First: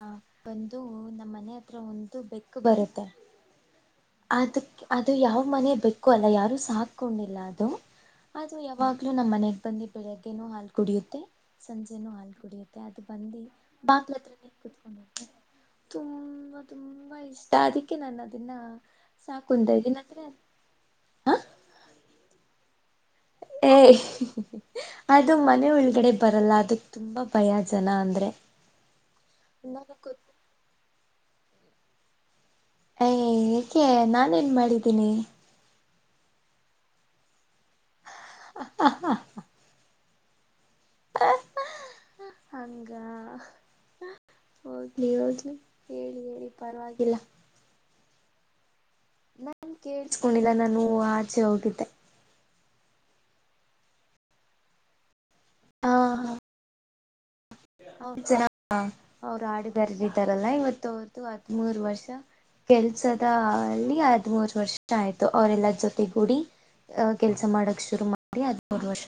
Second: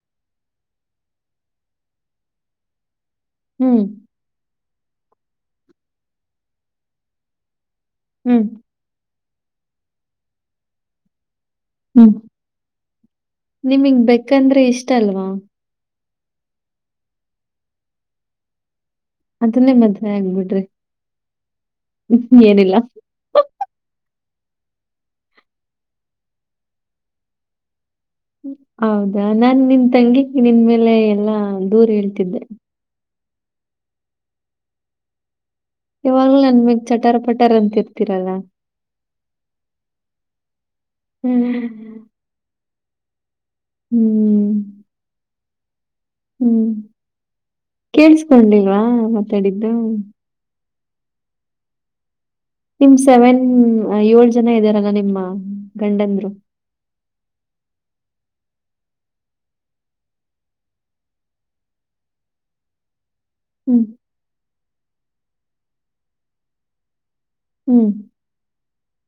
ಹ ಬಂದು ನಮ್ಮ್ ಮನೆ ಹತ್ರ ಒಂದು ಬೆಕ್ ಬರುತ್ತೆ ಹ್ಮ್, ಅದು ಅದು ಅದು ಯಾವ ಮನೆ ಬೇಕು ಅಲ್ಲ ಯಾರು ಸಾಕಕೊಂಡಿಲ್ಲ ಅದು ಹ್ಮ್, ಅದು ಯಾವಾಗ್ಲೂ ನಮ್ಮ್ ಮನೆಗ್ ಬಂದಿ ಬೆಳಗ್ಗೆನ ಹಾಲು ಕುಡಿಯುತ್ತೆ ಸಂಜೆನ ಹ್ಮ್. ಹಾಲ್ ಕುಡಿಯತ್ತೆ ಅದ ಬಂದಿಲ ನಿಮಿಗ್ ಬೆಕ್ಕಂದ್ರೆ ಇಷ್ಟ ಅಲ್ವಾ ತುಂಬಾ ತುಂಬಾ ಇಷ್ಟ ಅದಕ್ಕೆ ನಾನು ಅದನ್ನ ಅದನ್ನೇ ಸಾಕುಂತ ಇದ್ದೀನಿ ಮದ್ವೆ ಆದ್ರೆ ಹಂಗ ಬಿಿಡ್ರಿ ಹ ಏನಿಲ್ಲ ಏ ಅದು ಮನೆ ಒಳಗಡೆ ಬರಲ್ಲ ಅದಕ್ ತುಂಬಾ ಭಯ ಜನ ಅಂದ್ರೆ ಹೌದು ನಾನ್ ನಿನ್ ತಂಗಿಕ ನಿನ್ ಮೇಲೆ ಎಲ್ಲಾ ಹಾ ದೂರ ಹೇಳ್ತಿದ್ದೆ ಏ ಏಕೆ ನಾನ ನ್ ಮಾಡಿದ್ದೀನಿ ಯವಾಗ ನನ್ಮಗ್ ಚಟ್ಟಾರ ಪಟ್ಟ ಾರ ಅಂತ ಇರ್ತೀರಲ್ಲ ಹ್ಮ್ ಹಂಗ ಹೌದಲಿ ಹೌದಲಿ ಹ್ಮ್ ಕೇಳಸ್ ಸಂದಿಗಳಾ ಮಾತಾಡಿದ್ದು ಓ ಆಚೆಹೋಗೆದೆ ನಿ ಸೆವೆನ್ ಏಳ್ ಜನ ಇದ್ದಾರಲ್ಲ ನಿಮ್ಮ ಹ ಗಂಡಂದರು ಅವ್ರು ಆಡುಗಾರಾರಲ್ಲಾ ಇವತ್ತು ಅವ್ರ್ದು ಹದ್ಮೂರ್ ವರ್ಷ ಕೆಲ್ಸದ ಹ್ಮ್, ಅಲ್ಲಿ ಆದ್ ಮೂರು ವರ್ಷ ಷ ಆಯ್ತು ಅವರೆಲ್ಲ ಜೊತೆ ಗುಡಿ ಕೆಲಸ ಮಾಡಕ್ ಹ್ಮ್, ಶುರು ಮಾಡಿ ಅ ಅವ ವಷ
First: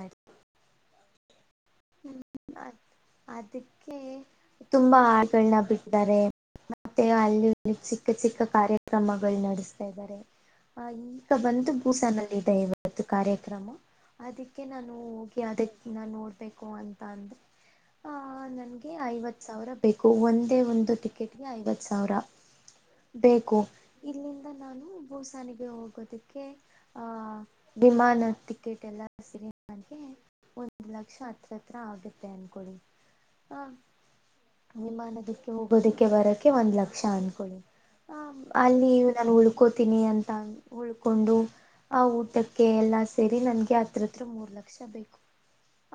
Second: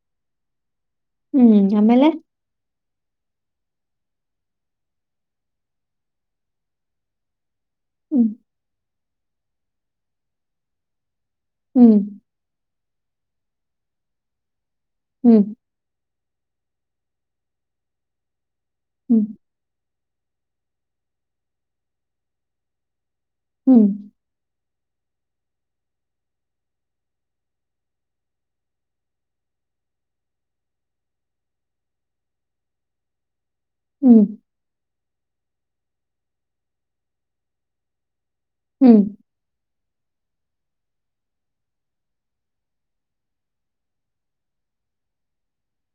ಆಯ್ತು ಹ್ಮ್ ಆಮೇಲೆ ಅದಕ್ಕೆ ತುಂಬಾ ಆಡುಗಳನ್ನ ಬಿಟ್ಟಾರೆ ಮತ್ತೆ ಅಲ್ಲಿ ಚಿಕ್ಕ ಹ್ಮ್, ಚಿಕ್ಕ ಕಾರ್ಯಕ್ರಮಗಳು ನಡೆಸ್ತಾ ಇದ್ದಾರೆ ಆ ಈ ಈಗ ಬಂದು ಹ್ಮ್, ಬೂಸಾನಲ್ಲಿದೆ ಇವ ಇತ್ತು ಕಾರ್ಯಕ್ರಮ ಅದಕ್ಕೆ ಅಕೆ ನಾನು ಹೋಗಿ ಹ್ಮ್, ಅದಕ್ಕೆ ನಾು ನೋಡ್ ಅಂತ ಅಂದ್ರೆ ಆ ನನ್ ಹ್ಮ್, ಐವತ್ ಸಾವಿರ ಬೇಕು ಒಂದೇ ಒಂದು ಟಿಕೆಟ್ಗೆ ಐವತ್ತು ಸಾವಿರ ಬೇಕು ಹ್ಮ್, ಇಲ್ಲಿಂದ ನಾನು ಭೂಸಾನಿಗೆ ಹೋಗೋದಕ್ಕೆ ಆಹ ವಿಮಾನ ಟಿಕೆಟ್ ಎಲ್ಲ ಸರಿ ನನಗೆ ಒಂದುಲಕ್ಷ ಹತ್ತು ಹತ್ರತ್ರ ಆಗುತ್ತೆ ಅನ್ಕೊಳ್ಳಿ ಹಾ ಹ್ಮ್, ವಿಮಾನದದ ಹೋಗೋದಕ್ಕೆ ಬರಕ್ಕೆೆ ಒಂದ್ ಲಕ್ಷ ಅನ್ಕೊಳ್ಳಿ ಹ ಅಲ್ಲಿ ಹ್ಮ್. ನಾನು ಉಳ್ಕೋತೀನಿ ಅಂತ ಉಳ್ಕೊಂಡು ಆ ಊಟಕ್ಕೆ ಎಲ್ಲಾ ಸೇರಿ ನನ್ಗೆ ಹತ್ರತ್ರ ಮೂರ್ ಲಕ್ಷ ಬೇಕು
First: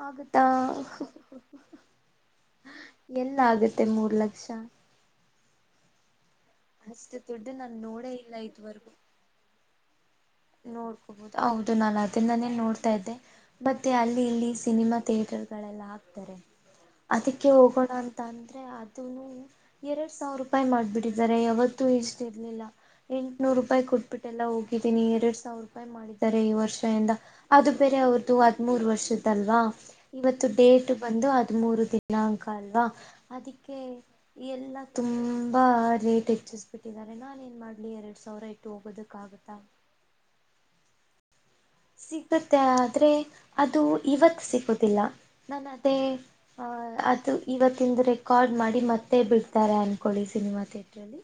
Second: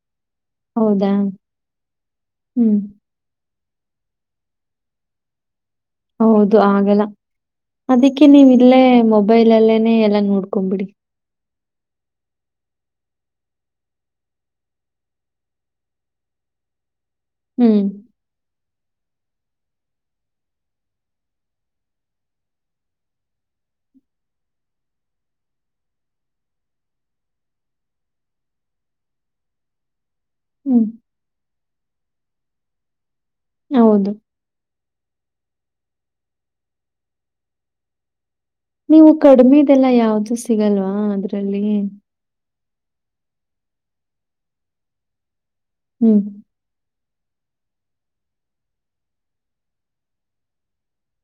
ಆ ಹೌದಾ ಹ್ಮ್ ತ್ತ ಮೂರ್ ಲಕ್ಷ್ಯ ಹೌದು ಆಗಲ್ಲ ದುಡ್ಡು ನಾನು ನೋಡೇ ಅದಕ್ಕೆ ನೀವು ಇಲ್ಲೇ ಮೊಬೈಲ್ ಅಲ್ಲೇನೆ ನೋಡ್ಕೋಬೋದು ಹೌದು ನಾನು ಅದನ್ನಾನೇ ನೋಡ್ತಾ ಇದ್ದೆ ಮತ್ತೆ ಅಲ್ಲಿ ಇಲ್ಲಿ ಸಿನಿಮಾ ಥಿಯೇಟರ್ ಗಳೆಲ್ಲ ಹಕ್ತಾರೆ ಅದಕ್ಕೆ ಹ್ಮ್, ಹೋಗೋಣ ಅಂತ ಅಂದ ಆದ್ರೆ ಅದು ಎರಡ್ ಸಾವಿರ ರೂಪಾಯಿ ಮಾಡ್ಬಿಟ್ಟಿದ್ದಾರೆ ಯಾವತ್ತುೂ ಇಷ್ಟ ಇರ್ಲಿಲ್ಲ ಎಂಟುನೂರು ರೂಪಾಯಿ ಕೊಟ್ಬಿಟ್ಟೆಲ್ಲ ಹೋಗಿದ್ದೀನಿ ಎರಡು ಸಾವಿರ ರೂಪಾಯಿ ಮಾಡಿದ್ದಾರೆ ಈ ವರ್ಷ ಎಂದ ಅದು ಬೇರೆ ಅವ್ರ್ದು ಹದ್ಮೂರ್ ವರ್ಷದಲ್ವಾ ಇವತ್ತು ಹ್ಮ್. ಡೇಟ್ ಬಂದುದು ಹ ಮೂೂರು ದಿನಾಂಕ ಅಲ್ವಾ ಅದಕ್ಕೆ ಹೌದು. ಎಲ್ಲ ತುಂಬ ಬಾ ರೇಟ್ ಹೆಚ್ಚಿಸ್ಬ ಬಿಟ್ಟಿದ್ದಾರೆ ನಾನನ್ ಏನ್ ಮಾಡ್ಲಿ ಎರಡ್ ಸಾವಿರ ಇಟ್ಟು ನೀವು ಕಡಿಮೆ ಹೋಗೋದಕ್ಕಾಗುತ್ತಾ ಇಲ್ಲಾ ಯಾವ್ದ ಸಿಗಲ್ವಾ ಅದು ಚಲ್ಲಿ ಸಿಗುತ್ತೆ ಆದರೆ ಅದು ಇವತ್ತು ಸಿಗೋದಿಲ್ಲ ನ ನ ಹ್ಮ್, ಅ ಇವತ್ತಂದು ರೆಕಾರ್ಡ್ ಮಾಡಿ ಮತ್ತೆ ಬಿಡ್ತಾರೆ ಅನ್ಕೊಳ್ಳಿ ಸಿನಿಮಾ ಥಿಯೇಟ್ರಲ್ಲಿ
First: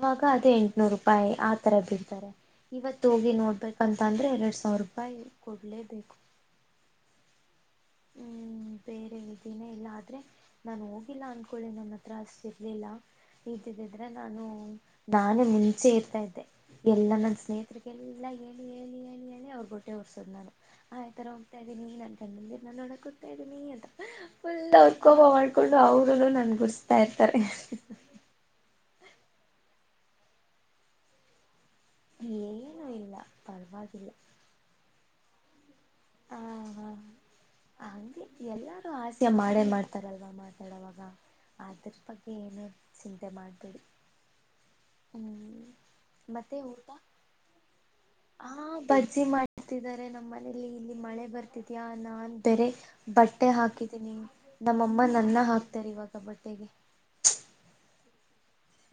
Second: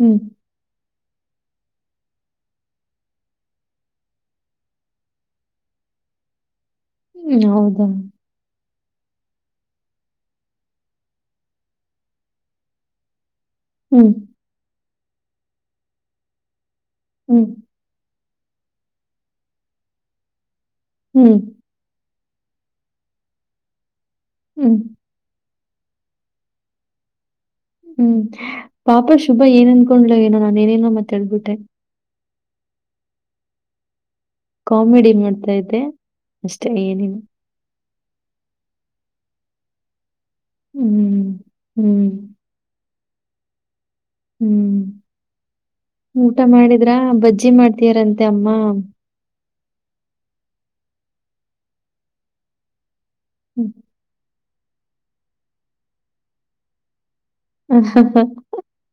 ಹ್ಮ್, ಅದ ಎಂಟುನೂರುಾಯಿ ಪ್ಪಾಯಿ ಆ ತರ ಬಿಡ್ತಾರೆ ಇವತ್ ಹೋಗಿ ನೋಡ್ಬೇಕಂತ ಅಂದ್ರೆ ಎರಡ್ ಸರಪಾಯ ಕೊೂಡ್ಲ ದು ಹ್ಮ್ ಹೌದು ದ ಬೇರೆ ದಿನ ಇಲ್ಲ ಆದ್ರೆ ನಾನು ಹೋಗಿಲ್ಲ ಅನ್ಕೊಳ್ಳಿ ನನ್ನ ಹತ್ರ ಅಷ್ಟ ಇರ್ಲಿಲ್ಲ ಇದ್ದಿದ್ದಿದ್ರೆ ಹ್ಮ್, ನಾನು ನಾನು ಮುಂಚೆ ಇರ್ತಾ ಇದ್ದೆ ಎಲ್ಲ ನನ್ನ ಹ್ಮ್, ಸ್ನೇಹಿತರಿಗೆ ಎಲ್ಲ ಏ ಏನ ಅವ್ರ ಬೊಟ್ಟೆ ಹೊರ್ಸದ್ ನಾನು ಆ್ ತರ ಹ್ಮ್, ಹೋಗ್ತಾ ಇದ್ದೀನಿ ನ ಅಗೆ ನನ್ನೊಡ ಕುತಡ ನೀ ಅದ ುಲ್ಲ ಹ್ಮ್, ಉತ್ಕ ಹವ ಕೊಂಡು ಅವರುೂ ನನ್ ಗುಸ್ತಾ ಇತಾರೆ ಹ್ಮ್ ಪಾಪ ಶುಭ ಏನಂತ ಕಕ್ ನೋ ನಾನನ್ ನ ಮತ್ತ ಹೇಳ್ಬಿಟ್ಟೆ ಏನುೂ ಇಲ್ಲ ಪರವಾಗಿಲ್ಲ ಕಾಮಿಡಿ ಮಾಡ್ತಾ ಇದತೆ ಅಷ್ಟೇ ಏನನು ಹಗೆ ಎಲ್ಲಾರು ಆಸೆ ಮಾಡೇ ಮಾಡ್ತಾರಲ್ಲ ಮಾತಾಡವಾಗ ಹ್ಮ್, ಅದ್ರ ಹ್ಮ್, ಬಗ್ಗೆ ಏನು ಚಿಂತೆ ಮಾಡ್ಬೇಡಿ ಹ್ಮ್ ಹ್ಮ್ ಊಟ ಮಾಡಿದ್ರ ಬಜ್ಜಿ ಮಾಡ್ತಯಾರಂತೆ ಅಮ್ಮ ಆ ಬಜ್ಜಿ ಮಾಡ್ತಿದ್ದಾರೆ ನಮ್ಮ ಮನೇಲಿ ಇಲ್ಲಿ ಮಳೆ ಬರ್ತಿದ್ಯಾ ನ ಅಂದರೆ ಬಟ್ಟೆ ಹಾಕಿದ್ದೀನಿ ನಮ್ಮಮ್ಮ ನನ್ನ ಹಾಕ್ತಾರೆ ಇವಾಗ ಬಟ್ಟೆಗೆ ಹ ಹಾ ಹಾ [inaudible]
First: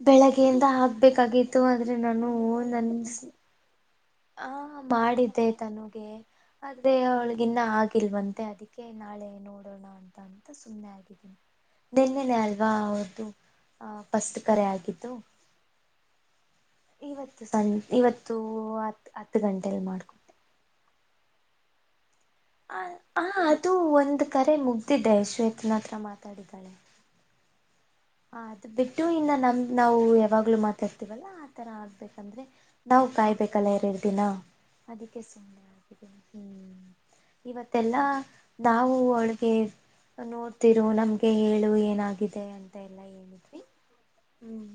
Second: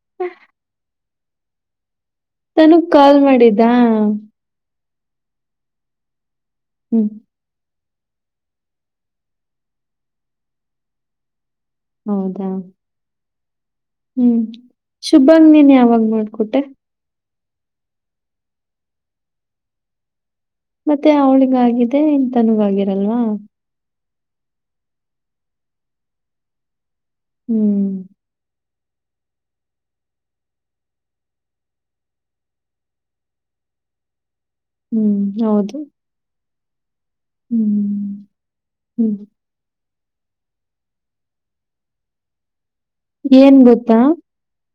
ಬೆಳಗ್ಗೆಯಿಂದ ಆಗ್ ಬೇಕಾಗಿತ್ತು ಆದ್ ತನುಗ್ ಕಾಲ್ ಮಾಡಿದ್ದ ಹ ಮಾಡಿದ್ದೆ ತನುಗೆ ಅದೇ ಹ್ಮ್ ಅವಳಗಿನ್ನ ಹಾಗೆ ಇಲ್ವಂತೆ ಅದಕ್ಕೆ ನಾಳೆ ನೋಡೋಣ ಅಂತ ಅಂತ ಸುಮ್ಮ್ನೆ ಆಗಿದ್ದೀನಿ ನಿನ್ನಿನೇ ಹೌದಾ ಅಲ್ವಾ ಹೌದು ಹ್ಮ್ ಶುಭಂಗ್ ನೀನ್ ಯಾವಾಗ್ ಮಾಡ್ಕೊಟ್ಟೆ ಸಣ್ ಇವತ್ತು ಹತ್ ಗಂಟೆಲ್ ಮಾಡ್ಕೊಟ್ಟೆ ಮತ್ತೆ ಅವಳಿಗ್ ಆಗಿದೆ ಹ ಹ ಅದು ಒಂದು ಕರೆ ಮುಗ್ದಿದ್ದೆ ಶ್ವೇತನತ್ರ ಮಾತಾಡಿದ್ದಾಳೆ ಹ್ಮ್ ಹ ಅದು ಬಿಟ್ಟು ಇನ್ನ ನಮ್ ನಾವು ಯಾವಾಗ್ಲೂ ಮಾತಾಡ್ತಿವಲ್ಲ ಆತರ ಆಗ್ಬೇಕಂದ್ರೆ ನಾವ್ ಕಾಯಿಬೇಕಲ್ಲ ಎರಡ್ ದಿನ ಹ್ಮ್ ಅದಿಕ್ಕೆ ಸುಮ್ನೆ ಹೌದು ಆಗಿದೀನಿ ಇವತ್ತೆಲ್ಲಾ ಹ್ಮ್ ನಾವು ಹ್ಮ್ ಅವಳಿಗೆ ನೋಡ್ತಿರು ನಮ್ಗೆ ಹೇಳು ಏನಾಗಿದೆ ಅಂತ ಅಂತ ಎಲ್ಲ ಏನ್ ಏಳಿದ್ವಿ ಹ್ಮ್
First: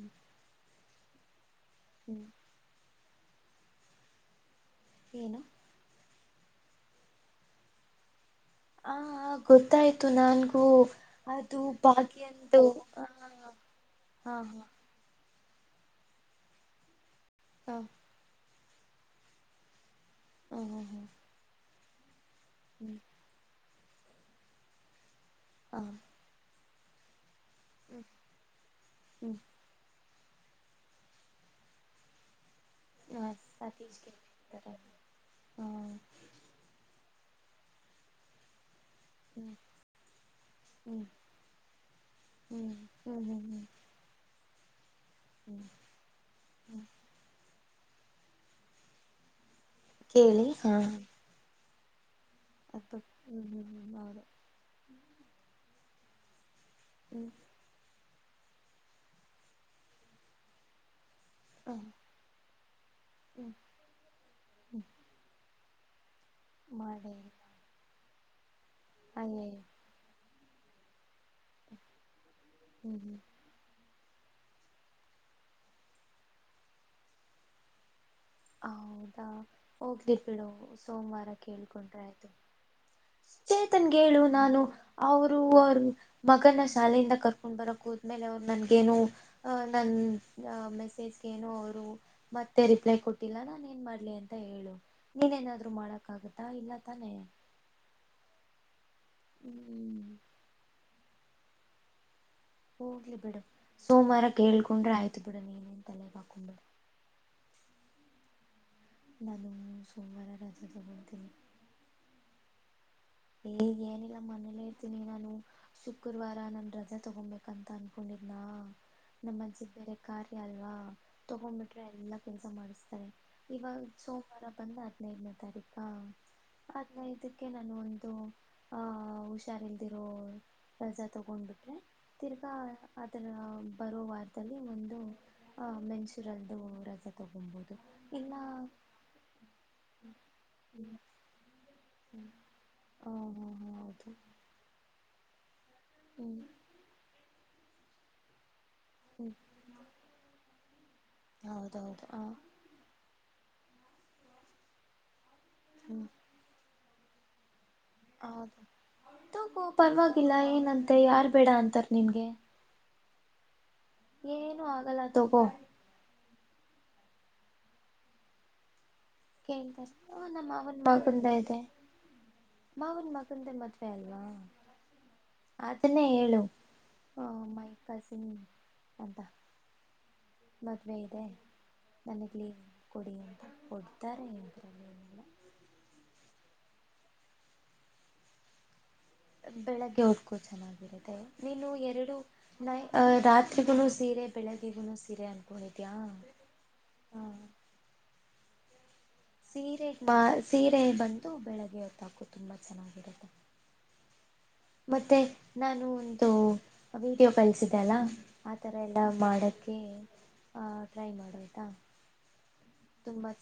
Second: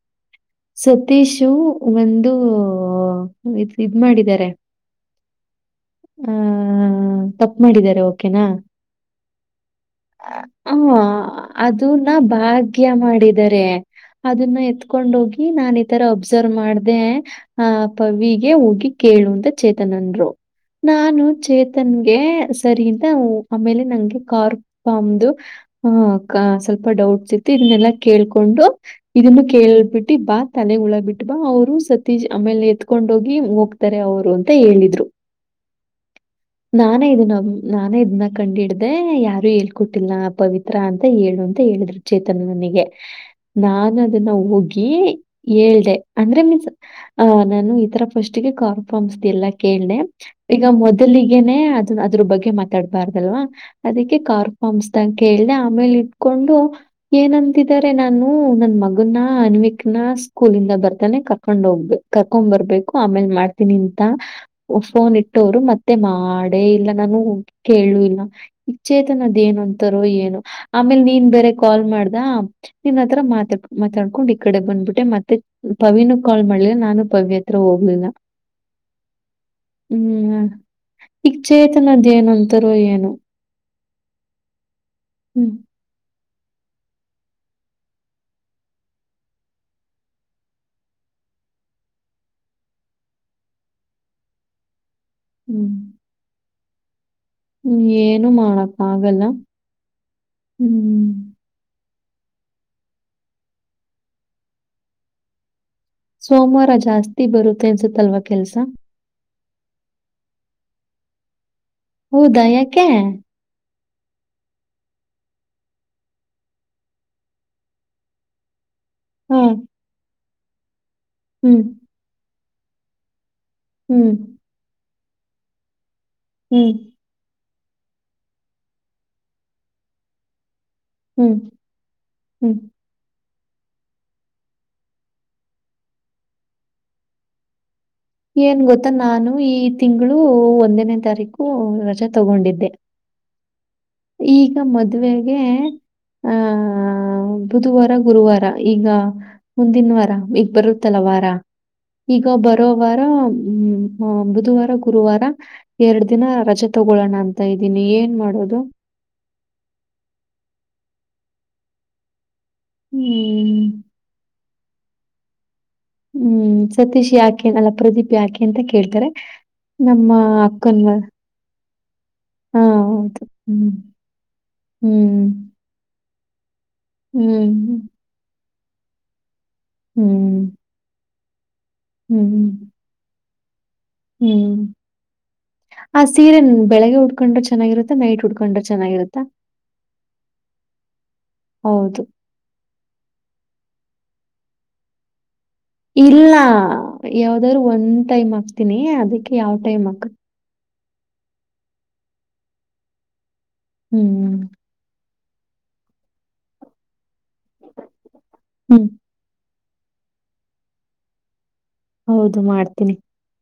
ಸತೀಷು ಹ್ಮ್ ಒಂದು ಒಂದ್ ಇದ್ ಮಾಡಿದ್ದಾರೆ ಏನು ಹ ತಪ್ಪು ಮಾಡಿದ್ದಾರೆ ಹಾಂ ಗೊತ್ ಹ ಅದುನ್ನ ಭಾಗ್ಯಂದು ಭಾಗ್ಯ ಹ ಹಾ ಮಾಡಿದರೆ ಹಾ ಅದುನ್ನ ಹಾ ಎತ್ಕೊಂಡ್ ಹೋಗಿ ಈ ನಾನ್ ಈ ತರ ಅಬ್ಸರ್ವ್ ಮಾಡ್ದೆ ಹಾ ಪವಿ ಹೋಗಿ ಕೇಳುಅಂತ ಚೇತ್ ಚೇತನ್ ಅಂದ್ರು ಹಾ ಹಾ ನಾನು ಚೇತ್ ತನ್ಗೆ ಸರಿ ಹ್ಮ್ ಅಂತ ಆಮೇಲೆ ನಂಗೆ ಕಾರು ಪಮ್ದು ಹ ಹುಂ ಅಕ್ಕ ಸ್ವಲ್ಪ ಸ್ವಲ್ಪ ಡೌಟ್ಸ್ ಇತ್ ಇದನ್ನೆಲ್ಲಾ ಕೇಳ್ಕೊಂಡು ಹ್ಮ್ ಇದನ್ನು ಕೇಳ್ಬಿಟ್ಟು ಬಾ ತಲೆಗೆ ಹುಳ ಬಿಟ್ ಬಾ ಅವರು ಸತೀ ಆಮೇಲೆ ಹ ತ್ಕೊಂಡೋಗಿ ಹೋಗತಾರೆ ಸತೀಶ್ಗೆ ಅವರು ಅಂತ ಹೇಳ್ತಾರೆ ಹೇಳಿದ್ರು ಹ [inaudible] ನಾನ ಇದ ನಾನೇ ಇದನ್ನ ಕಂಡ ಹಿಡ್ದ ಯಾರು ಹ್ಮ್ [unintelligible] ಪವಿತ್ರ ಅಂತ ಹ್ಮ್ ಹೇಳು ಅಂತ ಹೇಳಿದ್ರು ಚೇತನ್ ಹ್ಮ್ ನಿನಿಗೆ ಹ್ಮ್ ಹ್ಮ್ ಹ್ಮ್ ನಾನು ಅದನ್ನ ನಾವು ಹೋಗಿ ಹ್ಮ್ ಹೇಳ್ದೆ ಅಂದ್ರೆ ನಿನ್ ಹ್ಮ್ [inaudible] ನಾನು ಫಸ್ಟ್ಗೆ ಕಾರ್ಫ್ಸ್ದೆಲ್ಲ ಕೇಳ್ದೆ ಕೇಳಿ ಈಗ ಹಾ ಮೊದಲಿಗೆನೆ ಆದ್ರೂ ಬಗ್ಗೆ ಅದು ಮಾತಾಡಬಾರ್ದಲ್ವಾ ಹ್ಮ್ ಹ್ಮ್ ಹ್ಮ್ ಅದಕ್ಕೆ ಹೌದು ಕಾರ್ [unintelligible] ಕೇಳ್ದೆ ಆಮೇಲೆ ಇಟ್ಕೊಂಡು ಹ್ಮ್ ಏನಂತಿದ್ದಾರೆ ನಾನು ನನ್ ಮಗನ್ನ ಅನ್ವಿಕ್ನ ಸ್ಕೂಲಿಂದ ಬರ್ತ ಕರ್ಕೊಂಡ್ ಹ ಹೋಗ್ಬೇಕ ಕರ್ಕೊಂಡ್ ಬರ್ಬೇಕು ಆಮೇಲ್ ಹ್ಮ್ ಮಾಡ್ತೀನಿ ಅಂತ ಹ್ಮ್ ಫೋನ್ ಇಟ್ಟವ್ರು ಮತ್ತೆ [unintelligible] ಮಾಡೇ ಇಲ್ಲ ನಾನು ಕೇಳು ಇಲ್ಲ ವಿಚೇತನದ ಏನ್ ಅಯ್ಯಯ್ಯೋ ಅಂತಾರೋ ಏನೋ ಆಮೇಲ್ ನೀನ್ ಬೇರೆ ಕಾಲ್ ಮಾಡ್ದ ಹ್ಮ್ ನಿನ್ ಹ್ಮ್ ಆತ್ರರ ಮಾತಾ ಮಾತಾಡ ಕೊಂಡ್ ಈ ಕಡೆ ಬಂದ್ಬಿಟ್ಟೆ ಮತ್ತೆ ಪವಿನು ಕಾಲ್ ಮಾಡ್ಲಿಲ್ಲ ನಾನು ಪವಿ ಹತ್ರ ಹೋಗ್ಲಿಲ್ಲ ಹೌದಾ ಹೋಗ್ದಿ ಹ್ಮ್ ಬಿಡುು ಸೋಮವಾರ ಈಗ ಕೇಳ್ಕೊಂಡ್ರ ಚೇತನದ್ ಆಯ್ತು ಏನ್ ಅಂತಾರೋ ಏನೋ [inaudible] ಚೇತನ್ಗೆ ಹೇಳು ನಾನು ಅವ್ರು ಹ್ಮ್ ಮಗನ್ನ ಶಾಲೆಯಿಂದ ಕರ್ಕೊಂಡು ಬರಕೋದ್ಮೇಲೆ ಅವ್ರು ನನ್ಗೇನೋ ನನ್ನ [inaudible] ಮೆಸೇಜ್ಗೆ ಏನೋ ಅವರು ಮತ್ತೆ ರಿಪ್ಲೈ ಕೊಟ್ಟ ಇಲ್ಲ ನಾನ ಏನ್ ಮಾಡ್ಲಿ ಅಂತ ಹೇಳು ನೀನೇನಾದ್ರು ಹ್ಮ್ ಮಾಡಕ್ಕಾಗುತ್ತೆ ಇಲ್ಲ ತಾನೆ ಹ್ಮ್ ಏನು ಮಾಡ ಹಾಗಲ್ಲ ಹ್ಮ್ [inaudible] ಹ್ಮ್ ಹೋಗ್ಲಿ ಬಿಡು ಸೋಮವಾರ ಕೇಳ್ಕೊಂಡ್ರೆ ಆಯ್ತು ಬಿಡು ನೀನ್ ಏನ್ ತಲೆ ಸೋಮವಾರ ಜಾಸ್ತಿ ಬರುತ್ತೆ ಅನ್ಸುತ್ತಲ್ವ ಕೆಲ್ಸ ನಾನು ಸೋಮವಾರ ರಜಾ ತಗೊತ್ತಿನಿ [unintelligible] ಹೇಗ ಎನಕ್ ಇಲ್ಲ ಮನೇಲ್ಲೇ ಇರ್ತೀನಿ ನಾನು ಶುಕ್ರವಾರ ನನ್ ರಜೆ ತಗೊಬೇಕಂತ ಅನ್ಕೊಂಡಿದ್ನಾ ನಮ್ಮ ಹಾ ಮನಸಿಗ ಬೇರೆ ಕಾರ್ ಅಲ್ವಾ ತಗೊಂಡ್ ಹ್ಮ್ ಬಿಟ್ಟರೆ ಎಲ್ಲ ಕೆಲಸ ಮಾಡಸ್ತಾರೆ ಇವಾಗ ಹ್ಮ್ ಸೋಮವಾರ ಬಂದ ಹಿನ್ ಐದನೇ ತಾರಿಕಾ ಹ್ಮ್ ಅದ ಇದ ಕೆ ನಾನು ಒ ದು ಹ ಹುಷಾರ್ ಇಲ್ದಿರೋ ರಜಾ ಹ್ಮ್ ಹ್ಮ್ ತಗೊಂಡ್ಬಿಟ್ರೆ ತಿರ್ಗಾ ಹ್ಮ್ ಅದ ರ ಬರೋ ವಾರದಲ್ಲಿ ಒಂದು ಮೆನ್ಸ್ಚುರಲ್ದು ರಜಾ ತಗೊಂಬೋದು ಏನ್ ಗೊತ್ತ ನಾನು ಈ ತಿಂಗಳು ಹ್ಮ್ ಒಂದನೇ ತಾರೀಕು ರಜಾ ಹ್ಮ್ ತಗೊಂಡಿದ್ದೆ ಹ ಹಾ ಹಾ ಹೌದು ಈಗ ಮದ್ವೆೆಗೆ ಹ್ಮ್ ಬುಧುವಾರ ಗುರುವಾರ ಈಗ ಹ್ಮ್ ಮುಂದಿನ ವಾರ ಈಗ ಬರುತ್ತೆ ತ್ತಲವಾರ ಹೌದೌದು ಹ ಈಗ ಬರೋ ಹ್ಮ ಹ ಬುಧವಾರ ಗುರುವಾರ ಎರಡ ಹ್ಮ್ ದಿನ ರಜೇ ತೊಗೊಳ್ಳೋಣ ಅಂತ ಇದ್ದ ಹೌದು ತಗೋ ಪರವಾಗಿಲ್ಲ ಏನಂತ ತ್ತೆ ಯಾರ್ ಬೇಡ ಅಂತಾರ ನಿನ್ಗೆ ಹ್ಮ್ ಏನು ಆಗಲ್ಲ ತಗೋ ಹ್ಮ್ ಸತೀಶ್ ಯಾಕೆಗಲ್ಲ ಪ್ರದೀಪ್ ಯಾಕೆ ಅಂತ ಕೇಳ್ತಾರೆ ಕೇಳ್ಧಷ್ಟು ನಮ್ಮ ಮಾವನ ಅಕ್ಕನ್ ಮ ಮಗಂದ ಇದೆ ಹಾ ಮಾವನ್ ಹೌದು. ಮಗಂದೆ ಹ್ಮ್ ಮದ್ವೆ ಅಲ್ವಾ ಹ್ಮ್ ಅದನ್ನೇ ಹೇಳ ಹೇಳು ಹ ಮೈ ಹ್ಮ್ ಕಸಿನ್ ಎಂತ ಹ್ಮ್ ಮದ್ವೇ ಇದೆ ನನ್ಗ ಹ್ಮ್. ಲಿವ್ ಕೊಡಿ ಕೊಡ್ತಾರೆ ಹ್ಮ್. ಆ ಸೀರೆ ಬೆಳಗ್ಗೆ ಉಟ್ಕೊಂಡ್ರೆ ಚೆನ್ನಾಗಿರುತ್ತ ನೈಟ್ ಉಟ್ಕೊಂಡ್ರೆ ಚೆನ್ನಾಗಿರುತ್ತ ಬೆಳಗ್ಗೆ ಉಟ್ಕೋ ಚೆನ್ನಾಗಿರುತ್ತೆ ನೀನು ಹೌದು. ಎರಡು [unintelligible] ರಾತ್ರಿಗೂನು ಸೀರೆ ಬೆಳಗ್ಗೆಗೂನು ಸೀರೆ ಅಂತ ಇಲ್ಲ ಯಾವ್ದಾದ್ರು ಒಂದ್ ಟೈಮ್ ಆಗ್ ತಿನಿ ಅದಕ್ ಸೀರೆ ಬಾ ಸೀರೆ ಸೀರೆ ಬಂದು ಬೆಳಗ್ಗೆ ಹೊತ್ತ್ ಹಾಕ್ಕೋ ತುಂಬಾ ಚೆನ್ನಾಗಿರುತ್ತೆ. ಹ್ಮ್ ಮತ್ತೆ ನಾನು ಒಂದು ವೀಡಿಯೋ ಕಳ್ಸಿದೆ ಅಲ್ಲ ಆಥರ ಹ್ಮ್. ಎಲ್ಲ ಮಾಡಕೆ ಕೆ ಆ ಟ್ರೈ ಮಾಡೋದು ಹೌದು ಮಾಡ್ತೀನಿ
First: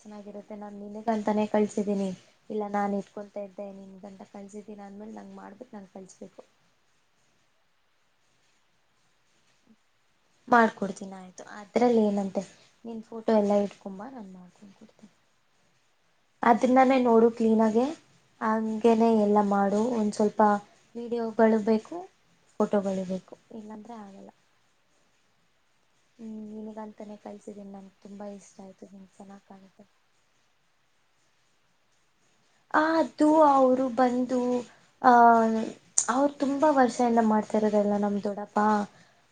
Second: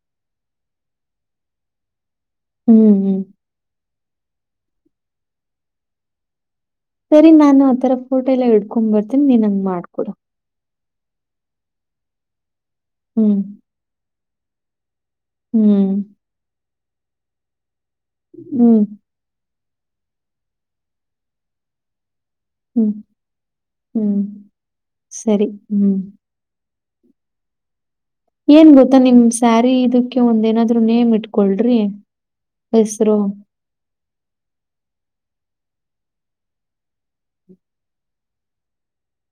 ಚೆನ್ನಾಗಿರುತ್ತೆ ನಾನು ನಿನಿಗ್ ಅಂತಾನೇ ಕಳ್ಸಿದ್ದೀನಿ ಇಲ್ಲ ನಾನ್ ಹ್ಮ್, ಹ್ಮ್. ಇಟ್ಕೊಂತಾ ಇದ್ದೆ ದಂಟ ಕಳ್ಸಿದ್ದೀನ್ ಅಂದ್ಮೇಲೆ ನಂಗ್ ಮಾಡ್ಬಿಟ್ ನಂಗ್ ಕಳ್ಸ್ ಬೇಕು ಸರಿ ನಾನು ಆತರ ಫೋಟೋ ಎಲ್ಲ ಇಡ್ಕೊಂಡ್ ಬರ್ತೀನಿ ನೀನ್ ನಂಗ್ ಮಾಡ್ಕೊಡು ಮಾಡ್ಕೊಡ್ತೀನ್ ಆಯ್ತು ಅದ್ರಲ್ಲೇನಂತೆ ನೀನ್ ಫೋಟೋ ಹ್ಮ್. ಎಲ್ಲ ಹಿಡ್ಕೋಮ್ ಬಾ ನಾನ್ ತಂದ್ ಕೊಡ್ತೀನಿ ಹ್ಮ್ ಅದನ್ನಾನೇ ನೋಡು ಕ್ಲೀನಾಗೆ ಹ್ಮ್. ಹಂಗೇನೆ ಎಲ್ಲ ಮಾಡ್ ಒಂದ್ ಸ್ವಲ್ಪ ವಿಡಿಯೋಗಳು ಬೇಕು ಹ್ಮ್. ಫೋಟೋಗಳು ಬೇಕು ಇಲ್ಲಾಂದ್ರೆ ಹ್ಮ್. ಆಗಲ್ಲ ಸರಿ ಹ್ಮ್ ನಿನಿಗಂತ್ ತನೇ ಕಳ್ಸಿದ್ದೀನಿ ನಮ್ ಏನ್ ಗೊತ್ತಾ ನಿಮ್ ಸ್ಯಾರಿ ಇದಕ್ಕೆ ಒಂದೇನನ್ ದ್ರೂ ನೇಮ್ ಇಟ್ಕೊಳ್ರಿ ಅ ಹೆಸ್ರು. ಅದು ಅವರು ಬಂದು ಆ ಅವ್ರು ತುಂಬಾ ವರ್ಷ ಇಂದ ಮಾಡ್ತಿರೋದಲ್ಲ ನಮ್ ದೊಡ್ಡಪ್ಪಾ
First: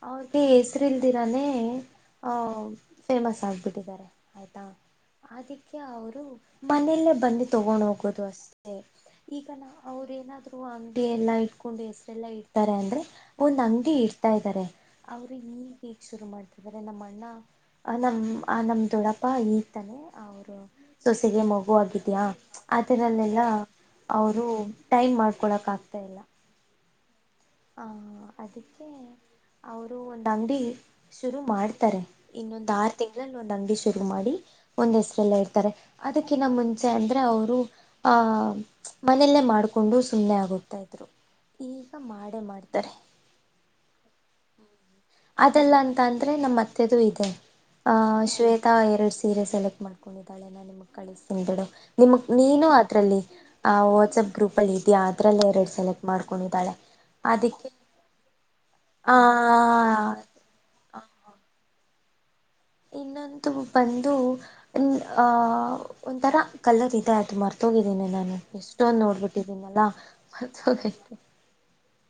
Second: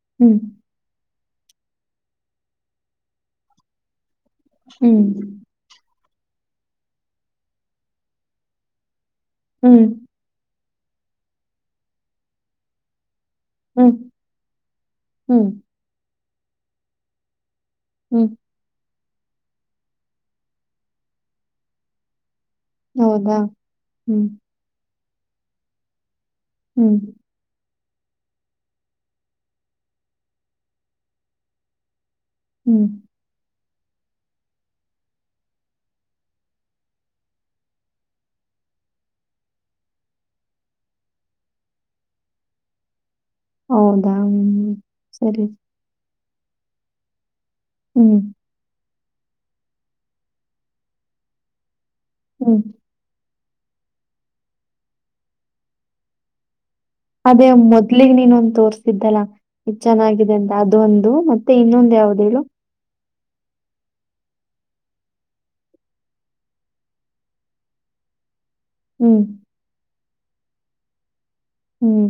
ಅವ್ರ್ ಹ್ಮ್. ಬಿ ಹೆಸರಿಲ್ ದಿರಾನೇ ಆಹ್ ಫೇಮಸ್ ಆಗ್ಬಿಟ್ಟಿದ್ದಾರೆ ಆಯ್ತಾ ಹ್ಮ್. ಅದಕ್ಕೆ ಅವರು ಮನೆಯಲ್ಲೇ ಬಂದೇ ತಗೊಂಡ್ ಹೋಗ ಗದುುವಸ್ೆ [inaudible] ಈಗ ನಾ ಹ್ಮ್. ಅವ್ರ ಏನಾದ್ರು ಅಂಗಡಿ ಎಲ್ಲಾ ಇಟ್ಕೊಂಡು ಹೆಸರೆಲ್ಲಾ ಇಡ್ತಾರೆ ಅಂದ್ರೆ ಒಂದ್ ಹ್ಮ್. ಅಂಗಡಿ ಹ್ಮ್. ಇಡ್ತಾ ಇದ್ದಾರೆ ಅವರು ಹ್ಮ್. ಈಗ ಈಗ್ ಶುರು ಮಾಡಾರೆ ಇದರೆ ನಮ್ಮಣ್ಣ ಅ ನಮ್ ಹ್ಮ್ ಆ ನಮ್ದೊಡ ಪ್ಪಾ ಈತಾನೆ ಅವರು ಸೊಸೆಗೆ ಮಗುವ ಆಗಿದ್ಯಾ ಆ ಹೌದಾ? ದರಲ್ಲೆಲ್ಲ ಹ್ಮ್. ಅವರು ಟೈಮ್ ಮಾಡ್ಕೊಳಕ್ ಆಗ್ತಾ ಇಲ್ಲ ಹ್ಮ್ ಹ ಅದಕ್ಕೆ ಅವರು ಒಂದು ಅಂಗಡಿ ಶುರು ಮಾಡ್ತಾರೆ ಇನ್ನೊಂದು ಹ್ಮ್. ಆರು ತಿಂಗಳಲ್ಲಿ ನ ನಂಗ ಶುರು ಮಾಡಿ ಒಂದ್ ಹೆಸರೆಲ್ಲ ಇರ್ತಾರೆ ಅದಕ್ಕಿನ್ನ ಮುಂಚೆ ಅಂದ್ರೆ ಅವರು ಆಹ್ ಮನೆಯಲ್ಲೇ ಮಾಡಕೊಂಡು ಸುಮ್ಮ್ನೆ ಆಗೋಗ್ತಾ ಇದ್ರು ಈಗ ಕಡೆ ಮಾಡ್ತಾರೆ ಹೌದಾ ಹ್ಮ್ ಸರಿ. ಅದೆಲ್ಲ ಅಂತ ಅಂತ ಆದ್ರೆ ನಮ್ಮ ಮತ್ತೆದು ಇದೆ ಆ ಹ್ಮ್, ಶ್ವೇತಾ ಎರಡು ಸೀರೆ ಸೆಲೆಕ್ಟ್ ಮಾಡ್ಕೊಂಡಿದ್ದಾಳೆ ನ ನಿಮ್ಮ ಕಳಿಸ ತಿದಾಳು ನಿಮ ಹ್ಮ್. ನೀನು ಅದರಲ್ಲಿ ಆ ವಾಟ್ಸಆಪ್ ಗ್ರೂಪಲ್ಲಿ ಇದೆಯಾ ಅದರಲ್ಲೇ ಎರಡು ಸೆಲೆಕ್ಟ್ ಮಾಡ್ಕೊಂಡಿದ್ದಾಳೆ ಅದೇ ಅದಕ್ಕೆ ಮೊದ್ಲಿಗ್ ನೀನ ಒಂತೋರ್ಸದೆ ಆ ಚೆನ್ನಾಗಿದೆ ಅಂತ ಅದೊಂದ್ ಮೆ ಇ ಇನ್ನೊಂದ ಯಾವ್ದ ಹೇಳು ಇನ್ನೊಂದು ಬಂದು ಒಂಥರ ಕಲರ್ ಇದೆ ಅದು ಮರ್ತೋಗಿದ್ದೀನಿ ನಾನು ಎಷ್ಟೊಂದ ಹ್ಮ್, ನೋಡ್ಬಿಟ್ಟಿದೀನಲ್ಲಾ ಹತ ಹ್ಮ್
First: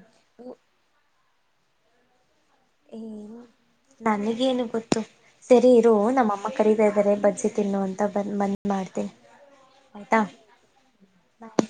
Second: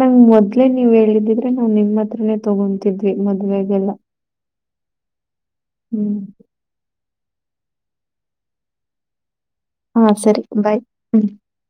ನಂಗ ಮೊದ್ಲೆೇ ನೀವ್ ಹೇಳಿದ್ದೀ ನಾ್ ನಿಮ್ಮ ಹತ್ರ ತಗೊತಿದ್ವಿ ಮದ್ವೆೆಗೆಲ್ಲ ತ್ತು ಸರಿ ಇರು ನಮ್ಮಮ್ಮ ಕರೀದ ಇದಾರೆ ಬದ ಸ ತಿನ್ನು ಅಂತ ಬ ಬಂದ ಮಾಡ್ತ. ಹಾ ಸರಿ ಬಾಯ್ ಹ್ಮ. ಬಾಯ್